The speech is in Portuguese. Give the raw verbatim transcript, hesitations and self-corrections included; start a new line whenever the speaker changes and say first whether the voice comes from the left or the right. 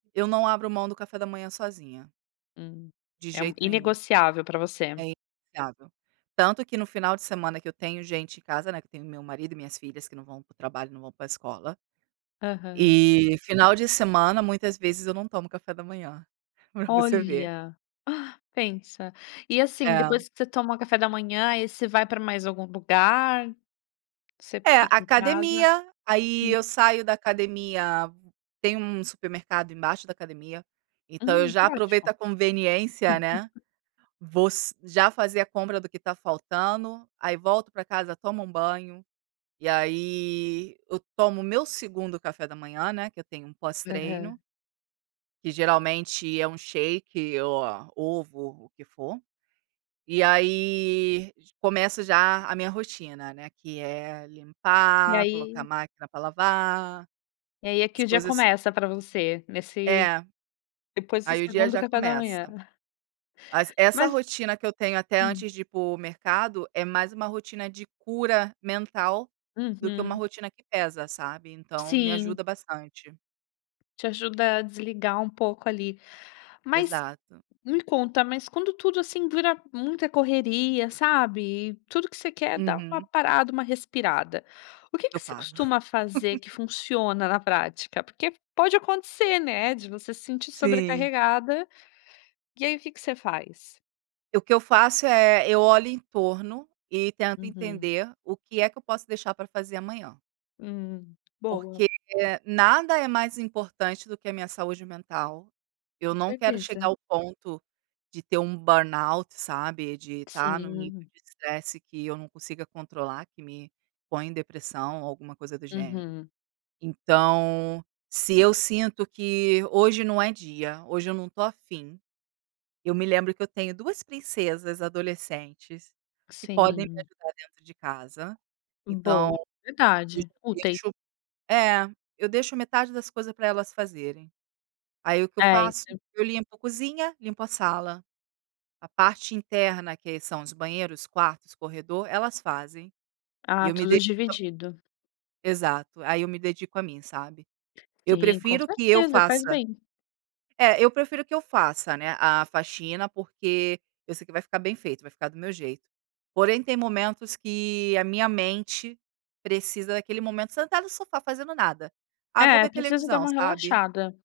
right: Eu não abro mão do café da manhã sozinha.
left: Hum.
right: De
left: É um
right: jeito nenhum.
left: inegociável para você.
right: É inegociável. Tanto que no final de semana que eu tenho gente em casa, né, que eu tenho meu marido e minhas filhas que não vão para o trabalho, não vão para escola.
left: Aham.
right: E, final de semana, muitas vezes eu não tomo café da manhã. Para você ver.
left: Olha, pensa. E, assim,
right: É.
left: depois que você toma o café da manhã, aí você vai para mais algum lugar? Você
right: É,
left: fica em casa?
right: academia. Aí,
left: Hum.
right: eu saio da academia tem um supermercado embaixo da academia, então eu
left: Hum,
right: já aproveito
left: ótimo.
right: a conveniência, né, vou se já fazer a compra do que está faltando. Aí, volto para casa, tomo um banho, e aí eu tomo o meu segundo café da manhã, né, que eu tenho um
left: Aham.
right: pós-treino que geralmente é um shake ou a ovo, o que for. E aí, j começo já a minha rotina, né, que é
left: E
right: limpar, colocar
left: aí
right: máquina para lavar,
left: e aí é
right: as
left: que o dia
right: coisas
left: começa para você, nesse
right: É,
left: depois do
right: aí o dia
left: segundo do
right: já
left: café da
right: começa.
left: manhã.
right: Mas essa
left: Mas
right: rotina que eu tenho até
left: Hum.
right: antes de ir para o mercado é mais uma rotina de cura mental do que uma
left: Uhum.
right: rotina que pesa, sabe, então, me
left: Sim.
right: ajuda bastante.
left: Te ajuda a desligar um pouco ali. Mas,
right: Exato.
left: me conta, mas quando tudo assim dura muita correria, sabe? Tudo que você quer é dar uma
right: Uhum.
left: parada, uma respirada. O que
right: Eu
left: que você
right: paro.
left: costuma fazer que funciona na prática? Porque pode acontecer, né, de você se sentir
right: Sim.
left: sobrecarregada. E aí o que que você faz?
right: E o que eu faço é: eu olho em torno e tento
left: Uhum.
right: entender o que é que eu posso deixar para fazer amanhã.
left: Hum, boa.
right: Porque nada é mais importante do que a minha saúde mental. Eu
left: Com
right: não quero chegar
left: certeza.
right: ao ponto de ter um burnout, sabe, de estar em um nível
left: Sim.
right: de estresse que eu não consiga controlar, que me põe em depressão ou alguma coisa do gênero.
left: Uhum.
right: Então, se eu sinto que hoje não é dia, hoje eu não estou afim, eu me lembro que eu tenho duas princesas adolescentes, que podem me
left: Sim.
right: ajudar dentro de casa, então,
left: Boa,
right: eu
left: verdade. O t
right: deixo É, eu deixo metade das coisas para elas fazerem. Aí, o que eu faço?
left: Certo.
right: Eu limpo cozinha, limpo a sala. A parte interna que são os banheiros, quartos, corredor, elas fazem. E
left: Ah,
right: eu me
left: tudo
right: dedico a mim.
left: dividido.
right: Exato, aí eu me dedico a mim, sabe? Eu
left: Sim, com
right: prefiro que eu
left: certeza, faz
right: faça
left: bem.
right: É, eu prefiro que eu faça, né, a faxina, porque eu sei que vai ficar bem feito, vai ficar do meu jeito. Porém tem momentos que a minha mente precisa daquele momento sentado no sofá fazendo nada. "Ah, vou
left: É,
right: ver
left: precisa dar
right: televisão",
left: uma
right: sabe?
left: relaxada.